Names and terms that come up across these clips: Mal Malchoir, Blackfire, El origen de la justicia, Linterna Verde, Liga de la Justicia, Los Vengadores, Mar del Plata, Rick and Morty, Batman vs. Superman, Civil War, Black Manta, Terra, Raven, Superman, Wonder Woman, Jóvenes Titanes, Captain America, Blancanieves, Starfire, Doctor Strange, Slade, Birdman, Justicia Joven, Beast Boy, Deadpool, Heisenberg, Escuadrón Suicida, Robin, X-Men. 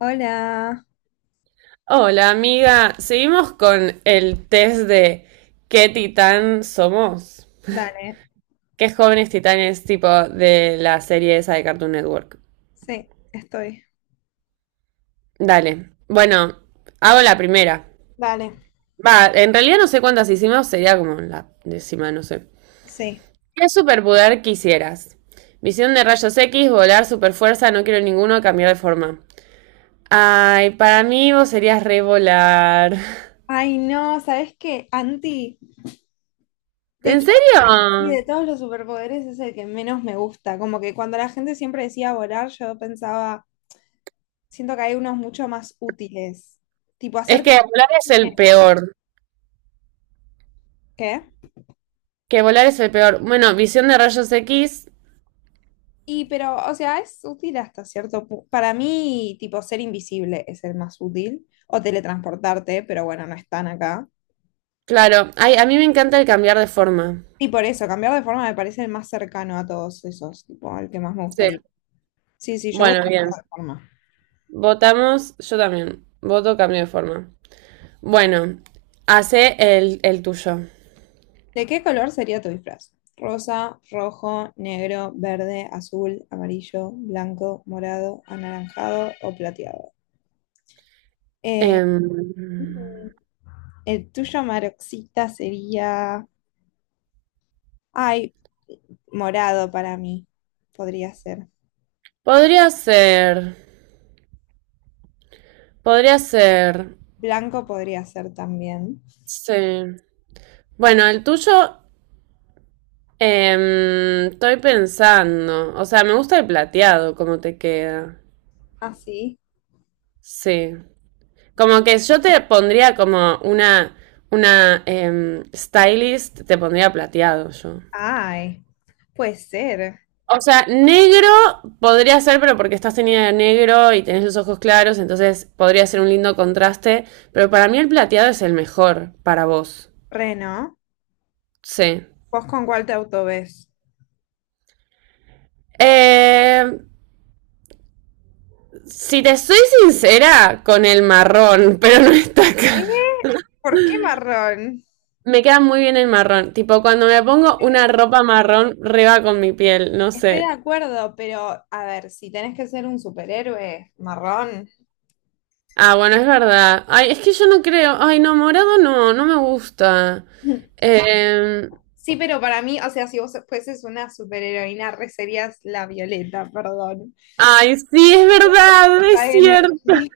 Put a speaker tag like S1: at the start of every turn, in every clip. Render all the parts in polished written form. S1: Hola,
S2: Hola amiga, seguimos con el test de ¿qué titán somos?
S1: dale,
S2: ¿Qué jóvenes titanes tipo de la serie esa de Cartoon Network?
S1: sí, estoy.
S2: Dale, bueno, hago la primera.
S1: Dale.
S2: Va, en realidad no sé cuántas hicimos, sería como la décima, no sé.
S1: Sí.
S2: ¿Qué superpoder quisieras? Visión de rayos X, volar, superfuerza, no quiero ninguno, cambiar de forma. Ay, para mí vos serías re volar.
S1: Ay, no, ¿sabes qué? Anti, de
S2: ¿En
S1: hecho,
S2: serio?
S1: sí, de todos los superpoderes es el que menos me gusta. Como que cuando la gente siempre decía volar, yo pensaba, siento que hay unos mucho más útiles. Tipo,
S2: Es
S1: hacer...
S2: que volar es el peor.
S1: ¿Qué?
S2: Que volar es el peor. Bueno, visión de rayos X.
S1: Y pero, o sea, es útil hasta cierto punto. Para mí, tipo, ser invisible es el más útil. O teletransportarte, pero bueno, no están acá.
S2: Claro, ay, a mí me encanta el cambiar de forma.
S1: Y por eso, cambiar de forma me parece el más cercano a todos esos, tipo, el que más me
S2: Sí.
S1: gustaría. Sí, sí, yo voto
S2: Bueno,
S1: por
S2: bien.
S1: la reforma.
S2: Votamos, yo también. Voto cambio de forma. Bueno, hace el tuyo.
S1: ¿De qué color sería tu disfraz? Rosa, rojo, negro, verde, azul, amarillo, blanco, morado, anaranjado o plateado. Eh,
S2: Em,
S1: mm, el tuyo, Maroxita, sería... Ay, morado para mí. Podría ser.
S2: Podría ser. Podría ser.
S1: Blanco podría ser también.
S2: Sí. Bueno, el tuyo. Estoy pensando. O sea, me gusta el plateado, como te queda.
S1: ¿Así?
S2: Sí. Como que yo te pondría como una stylist, te pondría plateado yo.
S1: Ay, puede ser.
S2: O sea, negro podría ser, pero porque estás tenida de negro y tenés los ojos claros, entonces podría ser un lindo contraste. Pero para mí el plateado es el mejor para vos.
S1: Reno,
S2: Sí.
S1: ¿vos con cuál te auto ves?
S2: Eh, si te soy sincera, con el marrón, pero no está acá.
S1: ¿Eh? ¿Por qué marrón?
S2: Me queda muy bien el marrón. Tipo, cuando me
S1: Me
S2: pongo
S1: queda
S2: una
S1: lindo.
S2: ropa marrón, reba con mi piel, no
S1: Estoy de
S2: sé.
S1: acuerdo, pero a ver, si tenés que ser un superhéroe marrón.
S2: Ah, bueno, es verdad. Ay, es que yo no creo. Ay, no, morado no, no me gusta. Eh,
S1: Sí, pero para mí, o sea, si vos fueses una superheroína, re serías la Violeta, perdón.
S2: Ay, sí, es verdad, es
S1: La
S2: cierto.
S1: energía.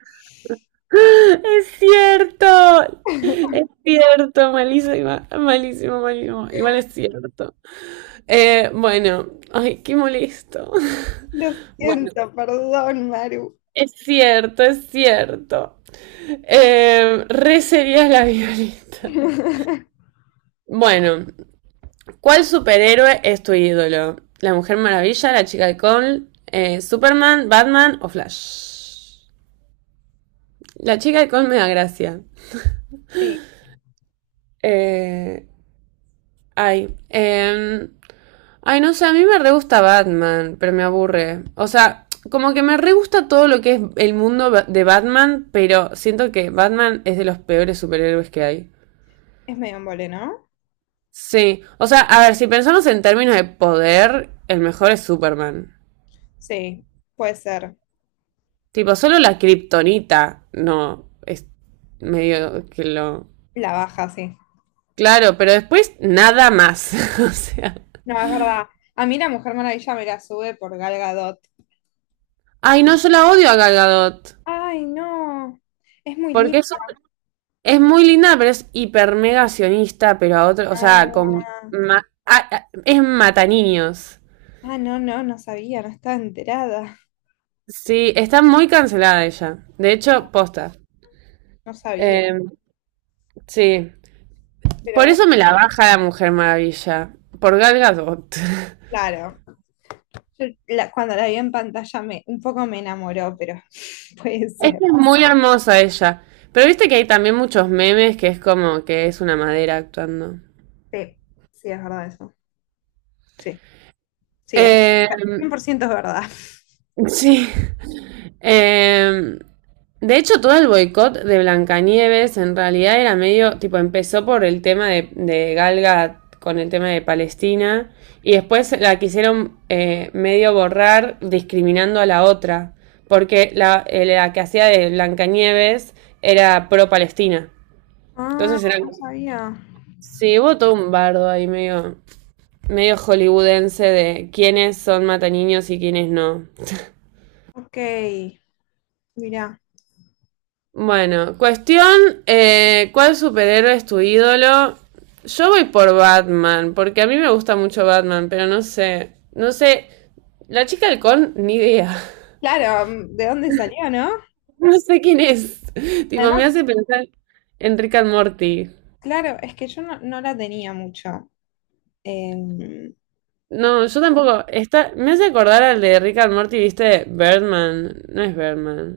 S2: Es cierto. Es cierto, malísima, malísimo, malísimo. Igual es cierto. Bueno, ay, qué molesto.
S1: Lo
S2: Bueno,
S1: siento, perdón, Maru.
S2: es cierto, es cierto. Re sería la violeta. Bueno, ¿cuál superhéroe es tu ídolo? ¿La Mujer Maravilla, la Chica de Col, Superman, Batman o Flash? La Chica de Col me da gracia.
S1: Sí,
S2: Eh, Ay, ay, no sé, a mí me re gusta Batman, pero me aburre. O sea, como que me re gusta todo lo que es el mundo de Batman, pero siento que Batman es de los peores superhéroes que hay.
S1: es medio embole, ¿no?
S2: Sí, o sea, a ver, si pensamos en términos de poder, el mejor es Superman.
S1: Sí, puede ser.
S2: Tipo, solo la kriptonita no es medio que lo.
S1: La baja, sí.
S2: Claro, pero después nada más. O sea.
S1: No, es verdad. A mí la Mujer Maravilla me la sube por Gal Gadot.
S2: Ay, no, yo la odio a Gal Gadot.
S1: Ay, no. Es muy
S2: Porque es,
S1: linda.
S2: es muy linda, pero es hiper mega sionista, pero a otro. O sea, con.
S1: Ah,
S2: Es mata niños.
S1: no, no, no sabía, no estaba enterada.
S2: Sí, está muy cancelada ella. De hecho, posta.
S1: No sabía,
S2: Em, sí.
S1: pero
S2: Por eso me
S1: bueno,
S2: la baja la Mujer Maravilla. Por Gal Gadot.
S1: claro. Yo la- cuando la vi en pantalla me, un poco me enamoró, pero puede
S2: Es que
S1: ser.
S2: es muy hermosa ella. Pero viste que hay también muchos memes que es como que es una madera actuando.
S1: Sí, sí, es verdad eso. Sí, sí, es
S2: Eh,
S1: 100% es verdad.
S2: sí. Eh, de hecho, todo el boicot de Blancanieves en realidad era medio, tipo, empezó por el tema de Galga con el tema de Palestina y después la quisieron medio borrar discriminando a la otra, porque la que hacía de Blancanieves era pro-Palestina.
S1: Ah,
S2: Entonces era.
S1: no sabía.
S2: Sí, hubo todo un bardo ahí medio hollywoodense de quiénes son mataniños y quiénes no.
S1: Ok, mira.
S2: Bueno, cuestión, ¿cuál superhéroe es tu ídolo? Yo voy por Batman, porque a mí me gusta mucho Batman, pero no sé, no sé, la chica del ni idea,
S1: Claro, mm, ¿de dónde salió, no?
S2: no sé quién es. Tipo, me
S1: Además,
S2: hace pensar en Rick and Morty.
S1: claro, es que yo no, no la tenía mucho. Eh,
S2: No, yo tampoco, está, me hace acordar al de Rick and Morty, ¿viste? Birdman, no es Birdman,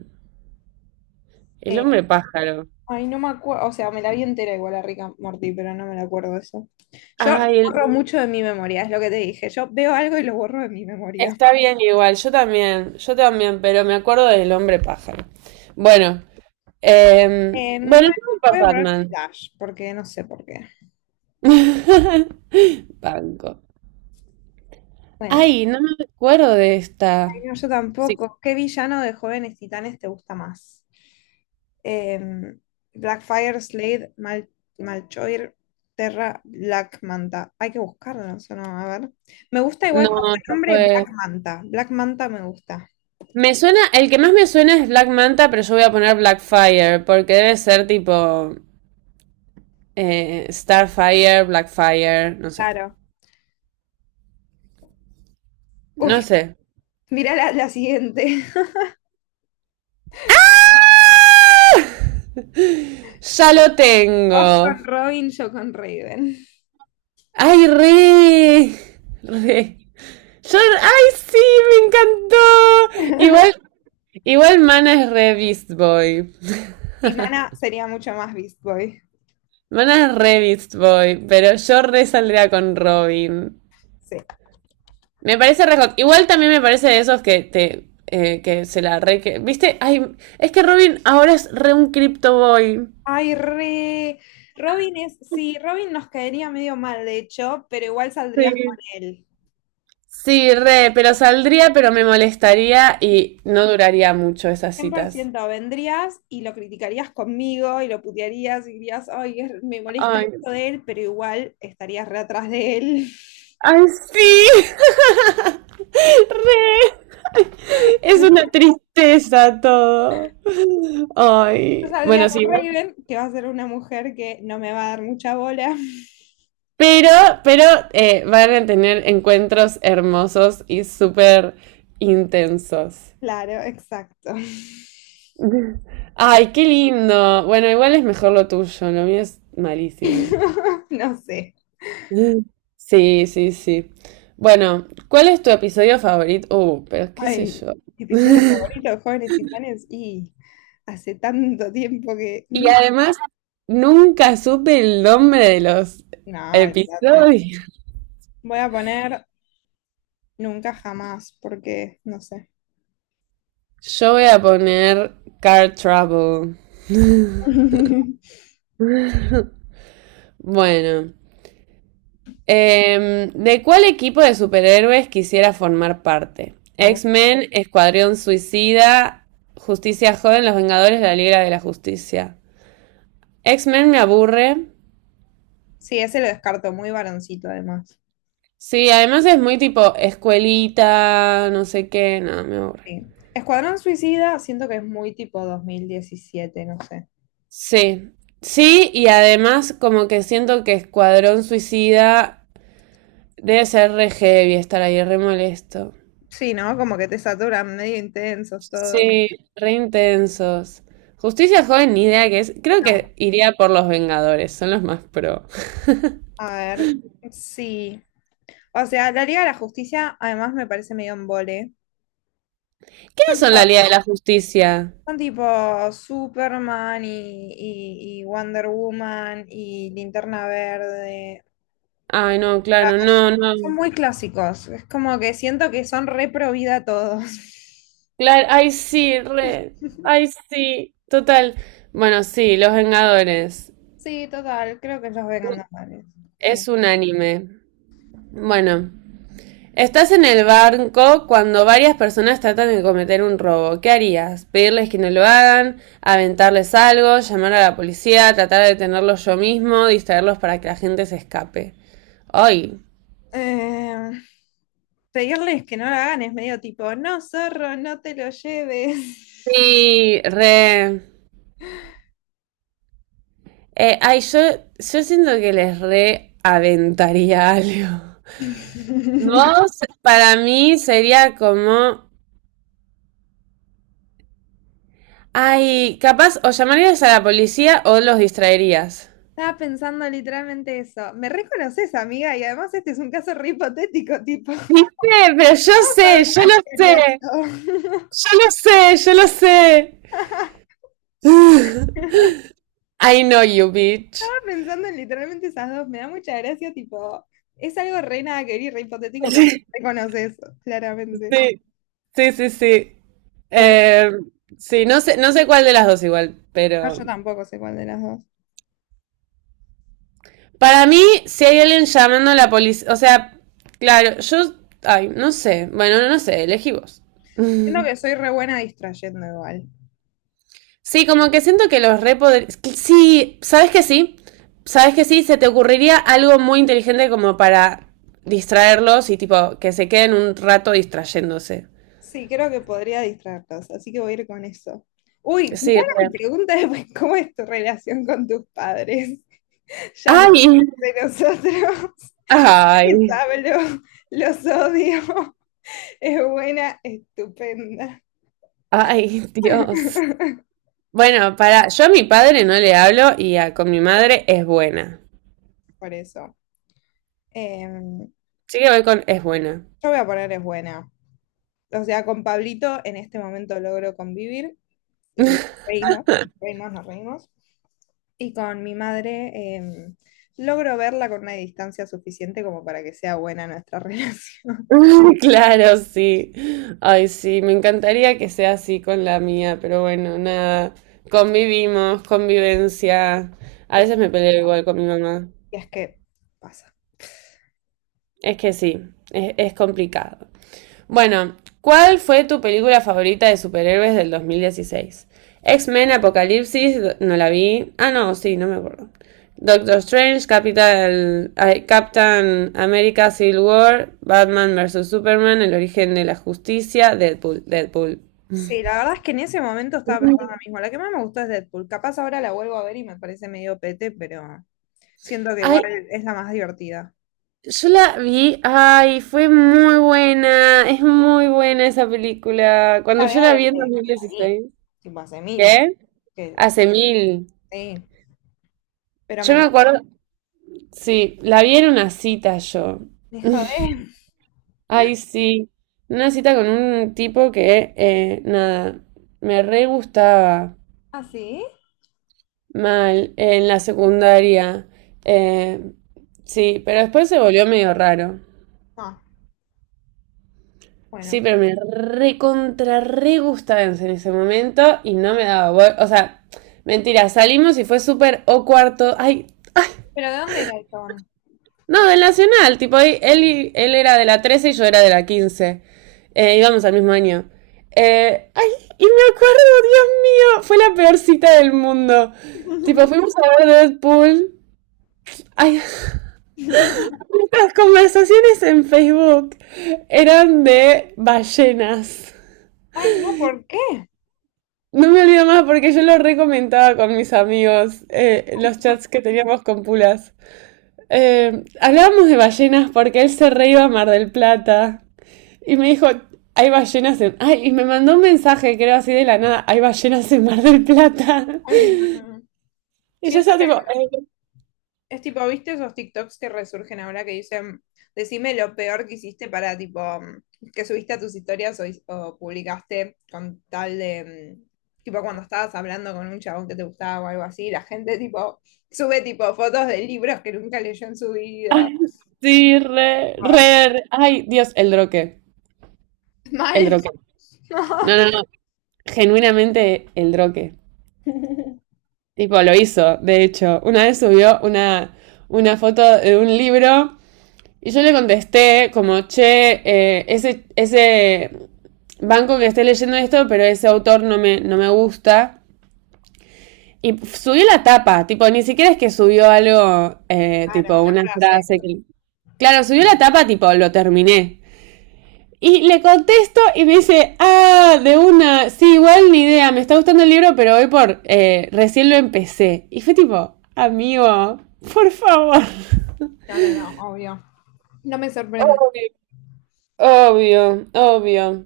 S2: el hombre pájaro.
S1: Ay, no me acuerdo, o sea, me la vi entera igual a Rick and Morty, pero no me la acuerdo de eso. Yo
S2: Ay,
S1: borro mucho de mi memoria, es lo que te dije. Yo veo algo y lo borro de mi memoria.
S2: está bien igual, yo también, pero me acuerdo del hombre pájaro. Bueno,
S1: Bueno,
S2: bueno, yo voy por
S1: voy a poner
S2: Batman.
S1: Flash, porque no sé por qué.
S2: Banco.
S1: Bueno,
S2: Ay, no me acuerdo de esta.
S1: ay, no, yo
S2: Sí.
S1: tampoco. ¿Qué villano de Jóvenes Titanes te gusta más? Em, Blackfire, Slade, Malchoir, Terra, Black Manta. Hay que buscarlo, eso no, a ver. Me gusta igual como
S2: No, esta
S1: nombre
S2: fue.
S1: Black Manta. Black Manta me gusta.
S2: Me suena, el que más me suena es Black Manta, pero yo voy a poner Blackfire, porque debe ser tipo Starfire, Blackfire, no sé.
S1: Claro. Uf,
S2: No sé.
S1: mirá la siguiente.
S2: Ya lo
S1: Vos
S2: tengo.
S1: con Robin, yo con Raven.
S2: Ay, re, re. Yo, ¡ay, sí! ¡Me encantó! Igual Mana es re Beast Boy.
S1: Timana sería mucho más Beast Boy.
S2: Mana es re Beast Boy, pero yo re saldría con Robin.
S1: Sí.
S2: Me parece re hot. Igual también me parece de esos que te. Que se la re. ¿Viste? Ay, es que Robin ahora es re un Crypto Boy.
S1: Ay, re. Robin es. Sí, Robin nos caería medio mal, de hecho, pero igual saldrías con
S2: Sí.
S1: él.
S2: Sí, re, pero saldría, pero me molestaría y no duraría mucho esas
S1: Cien por
S2: citas.
S1: ciento vendrías y lo criticarías conmigo y lo putearías y dirías, ay, es- me molesta
S2: Ay,
S1: esto de él, pero igual estarías re atrás de él.
S2: ay, sí. Re. Es una tristeza todo.
S1: Yo
S2: Ay,
S1: saldría
S2: bueno, sí,
S1: con Raven, que va a ser una mujer que no me va a dar mucha bola.
S2: pero, pero van a tener encuentros hermosos y súper intensos.
S1: Claro, exacto.
S2: Ay, qué lindo. Bueno, igual es mejor lo tuyo, lo mío es malísimo.
S1: No sé.
S2: Sí, sí, sí. Bueno, ¿cuál es tu episodio favorito? Pero qué sé
S1: Ay,
S2: yo.
S1: episodio favorito de Jóvenes Titanes y hace tanto tiempo que...
S2: Y
S1: mm,
S2: además, nunca supe el nombre de los
S1: no, olvídate.
S2: episodios.
S1: Voy a poner nunca jamás porque no sé.
S2: Yo voy a poner Car Trouble. Bueno, ¿de cuál equipo de superhéroes quisiera formar parte?
S1: Oh.
S2: X-Men, Escuadrón Suicida, Justicia Joven, Los Vengadores, La Liga de la Justicia. X-Men me aburre.
S1: Sí, ese lo descarto, muy varoncito además.
S2: Sí, además es muy tipo escuelita, no sé qué, no, me aburre.
S1: Sí. Escuadrón Suicida, siento que es muy tipo 2017, no sé.
S2: Sí, sí, y además como que siento que Escuadrón Suicida debe ser re heavy estar ahí, re molesto.
S1: Sí, ¿no? Como que te saturan medio intensos todo.
S2: Sí, re intensos. Justicia Joven, ni idea que es. Creo
S1: No,
S2: que iría por los Vengadores, son los más pro.
S1: a ver, sí. O sea, la Liga de la Justicia además me parece medio embole.
S2: ¿Quiénes
S1: Son
S2: son la Liga de la Justicia?
S1: Son tipo Superman y Wonder Woman y Linterna Verde.
S2: Ay, no,
S1: Ah,
S2: claro, no, no.
S1: son muy clásicos. Es como que siento que son re pro vida todos.
S2: Claro, ay, sí, re. Ay, sí, total. Bueno, sí, los Vengadores.
S1: Sí, total, creo que los vegan normales. Sí.
S2: Es un anime. Bueno. Estás en el banco cuando varias personas tratan de cometer un robo. ¿Qué harías? ¿Pedirles que no lo hagan? ¿Aventarles algo? ¿Llamar a la policía? ¿Tratar de detenerlos yo mismo? ¿Distraerlos para que la gente se escape? ¡Ay!
S1: Eh, Pedirles que no la hagan es medio tipo, no, zorro, no te lo lleves.
S2: Sí, re. Ay, yo siento que les re aventaría algo. Vos, para mí, sería como. Ay, capaz o llamarías a la policía o los distraerías.
S1: Estaba pensando literalmente eso. Me reconoces, amiga, y además este es un caso re hipotético, tipo,
S2: ¿Viste? Pero yo
S1: vamos a
S2: sé,
S1: ver
S2: yo
S1: las
S2: lo
S1: que
S2: sé.
S1: haría yo.
S2: Yo lo sé, yo lo sé.
S1: Estaba
S2: I know you, bitch.
S1: pensando en literalmente esas dos, me da mucha gracia, tipo, es algo re nada que ver y re hipotético, pero
S2: Sí,
S1: reconoce eso, claramente.
S2: sí, sí, sí.
S1: Eh,
S2: Eh, sí, no sé, no sé cuál de las dos igual,
S1: no,
S2: pero.
S1: yo tampoco sé cuál de las dos.
S2: Para mí, si hay alguien llamando a la policía. O sea, claro, yo. Ay, no sé. Bueno, no sé, elegí vos.
S1: Siento que soy re buena distrayendo igual.
S2: Sí, como que siento que los re que sí, ¿sabes que sí? ¿Sabes que sí? Se te ocurriría algo muy inteligente como para distraerlos y tipo que se queden un rato distrayéndose.
S1: Sí, creo que podría distraerlos, así que voy a ir con eso. Uy, mirá
S2: Sí,
S1: la
S2: re.
S1: pregunta después, ¿cómo es tu relación con tus padres? Ya no
S2: Ay,
S1: es de nosotros,
S2: ay,
S1: les hablo, los odio, es buena, estupenda.
S2: ay, Dios. Bueno, para, yo a mi padre no le hablo y con mi madre es buena.
S1: Por eso. Em,
S2: Sí que voy con es buena.
S1: Yo voy a poner es buena. O sea, con Pablito en este momento logro convivir y reímos, nos reímos. Y con mi madre logro verla con una distancia suficiente como para que sea buena nuestra relación.
S2: Claro, sí. Ay, sí, me encantaría que sea así con la mía, pero bueno, nada. Convivimos, convivencia. A veces me peleo igual con mi mamá.
S1: Y es que pasa.
S2: Es que sí, es complicado. Bueno, ¿cuál fue tu película favorita de superhéroes del 2016? X-Men, Apocalipsis, no la vi. Ah, no, sí, no me acuerdo. Doctor Strange, Capital, ay, Captain America, Civil War, Batman vs. Superman, El origen de la justicia, Deadpool, Deadpool.
S1: Sí, la verdad es que en ese momento estaba pensando lo mismo. La que más me gustó es Deadpool. Capaz ahora la vuelvo a ver y me parece medio pete, pero siento que igual
S2: Ay,
S1: es la más divertida.
S2: yo la vi, ay, fue muy buena, es muy buena esa película. ¿Cuando
S1: La veo
S2: yo la vi
S1: desde
S2: en dos mil
S1: que la vi,
S2: dieciséis?
S1: tipo hace mil.
S2: ¿Qué?
S1: Que,
S2: Hace mil.
S1: sí, pero me
S2: Yo me
S1: encanta.
S2: acuerdo, sí, la vi en una cita yo.
S1: Me jodé.
S2: Ay, sí. Una cita con un tipo que, nada, me re gustaba
S1: ¿Ah, sí?
S2: mal en la secundaria. Eh, sí, pero después se volvió medio raro.
S1: No,
S2: Sí,
S1: bueno.
S2: pero me re contra re gustaba en ese momento y no me daba. O sea, mentira, salimos y fue súper o cuarto. Ay,
S1: ¿Pero de dónde era el chabón?
S2: no, del Nacional, tipo, él era de la 13 y yo era de la 15. Íbamos al mismo año. Ay, y me acuerdo, Dios mío, fue la peor cita del mundo. Tipo, fuimos a ver Deadpool. Ay, las conversaciones en Facebook eran de ballenas.
S1: Ay, no, ¿por qué?
S2: No me olvido más porque yo lo recomentaba con mis amigos, los chats que teníamos con Pulas. Hablábamos de ballenas porque él se re iba a Mar del Plata. Y me dijo, hay ballenas en. Ay, y me mandó un mensaje, creo así de la nada, hay ballenas en Mar del Plata.
S1: Ay, mm,
S2: Y yo
S1: siento
S2: estaba tipo,
S1: que es tipo, ¿viste esos TikToks que resurgen ahora que dicen, decime lo peor que hiciste para tipo, mm, que subiste a tus historias o publicaste con tal de, mm, tipo, cuando estabas hablando con un chabón que te gustaba o algo así, la gente tipo, sube tipo fotos de libros que nunca leyó en su vida.
S2: ay, sí, re,
S1: Ay,
S2: re, re. Ay, Dios, el droque, el
S1: mal.
S2: droque. No, no, no, genuinamente el droque.
S1: no.
S2: Tipo, lo hizo, de hecho. Una vez subió una foto de un libro y yo le contesté como, che, ese banco que esté leyendo esto, pero ese autor no me gusta. Y subió la tapa, tipo, ni siquiera es que subió algo,
S1: Claro,
S2: tipo,
S1: una
S2: una
S1: frase.
S2: frase que. Claro, subió la tapa, tipo, lo terminé. Y le contesto y me dice, ah, de una, sí, igual ni idea, me está gustando el libro, pero hoy por, recién lo empecé. Y fue tipo, amigo, por favor.
S1: No, no, no, obvio. No me sorprende.
S2: Obvio, obvio, obvio.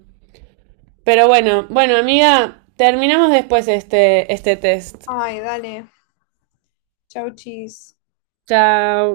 S2: Pero bueno, amiga, terminamos después este test.
S1: Ay, dale. Chau, chis.
S2: Chao.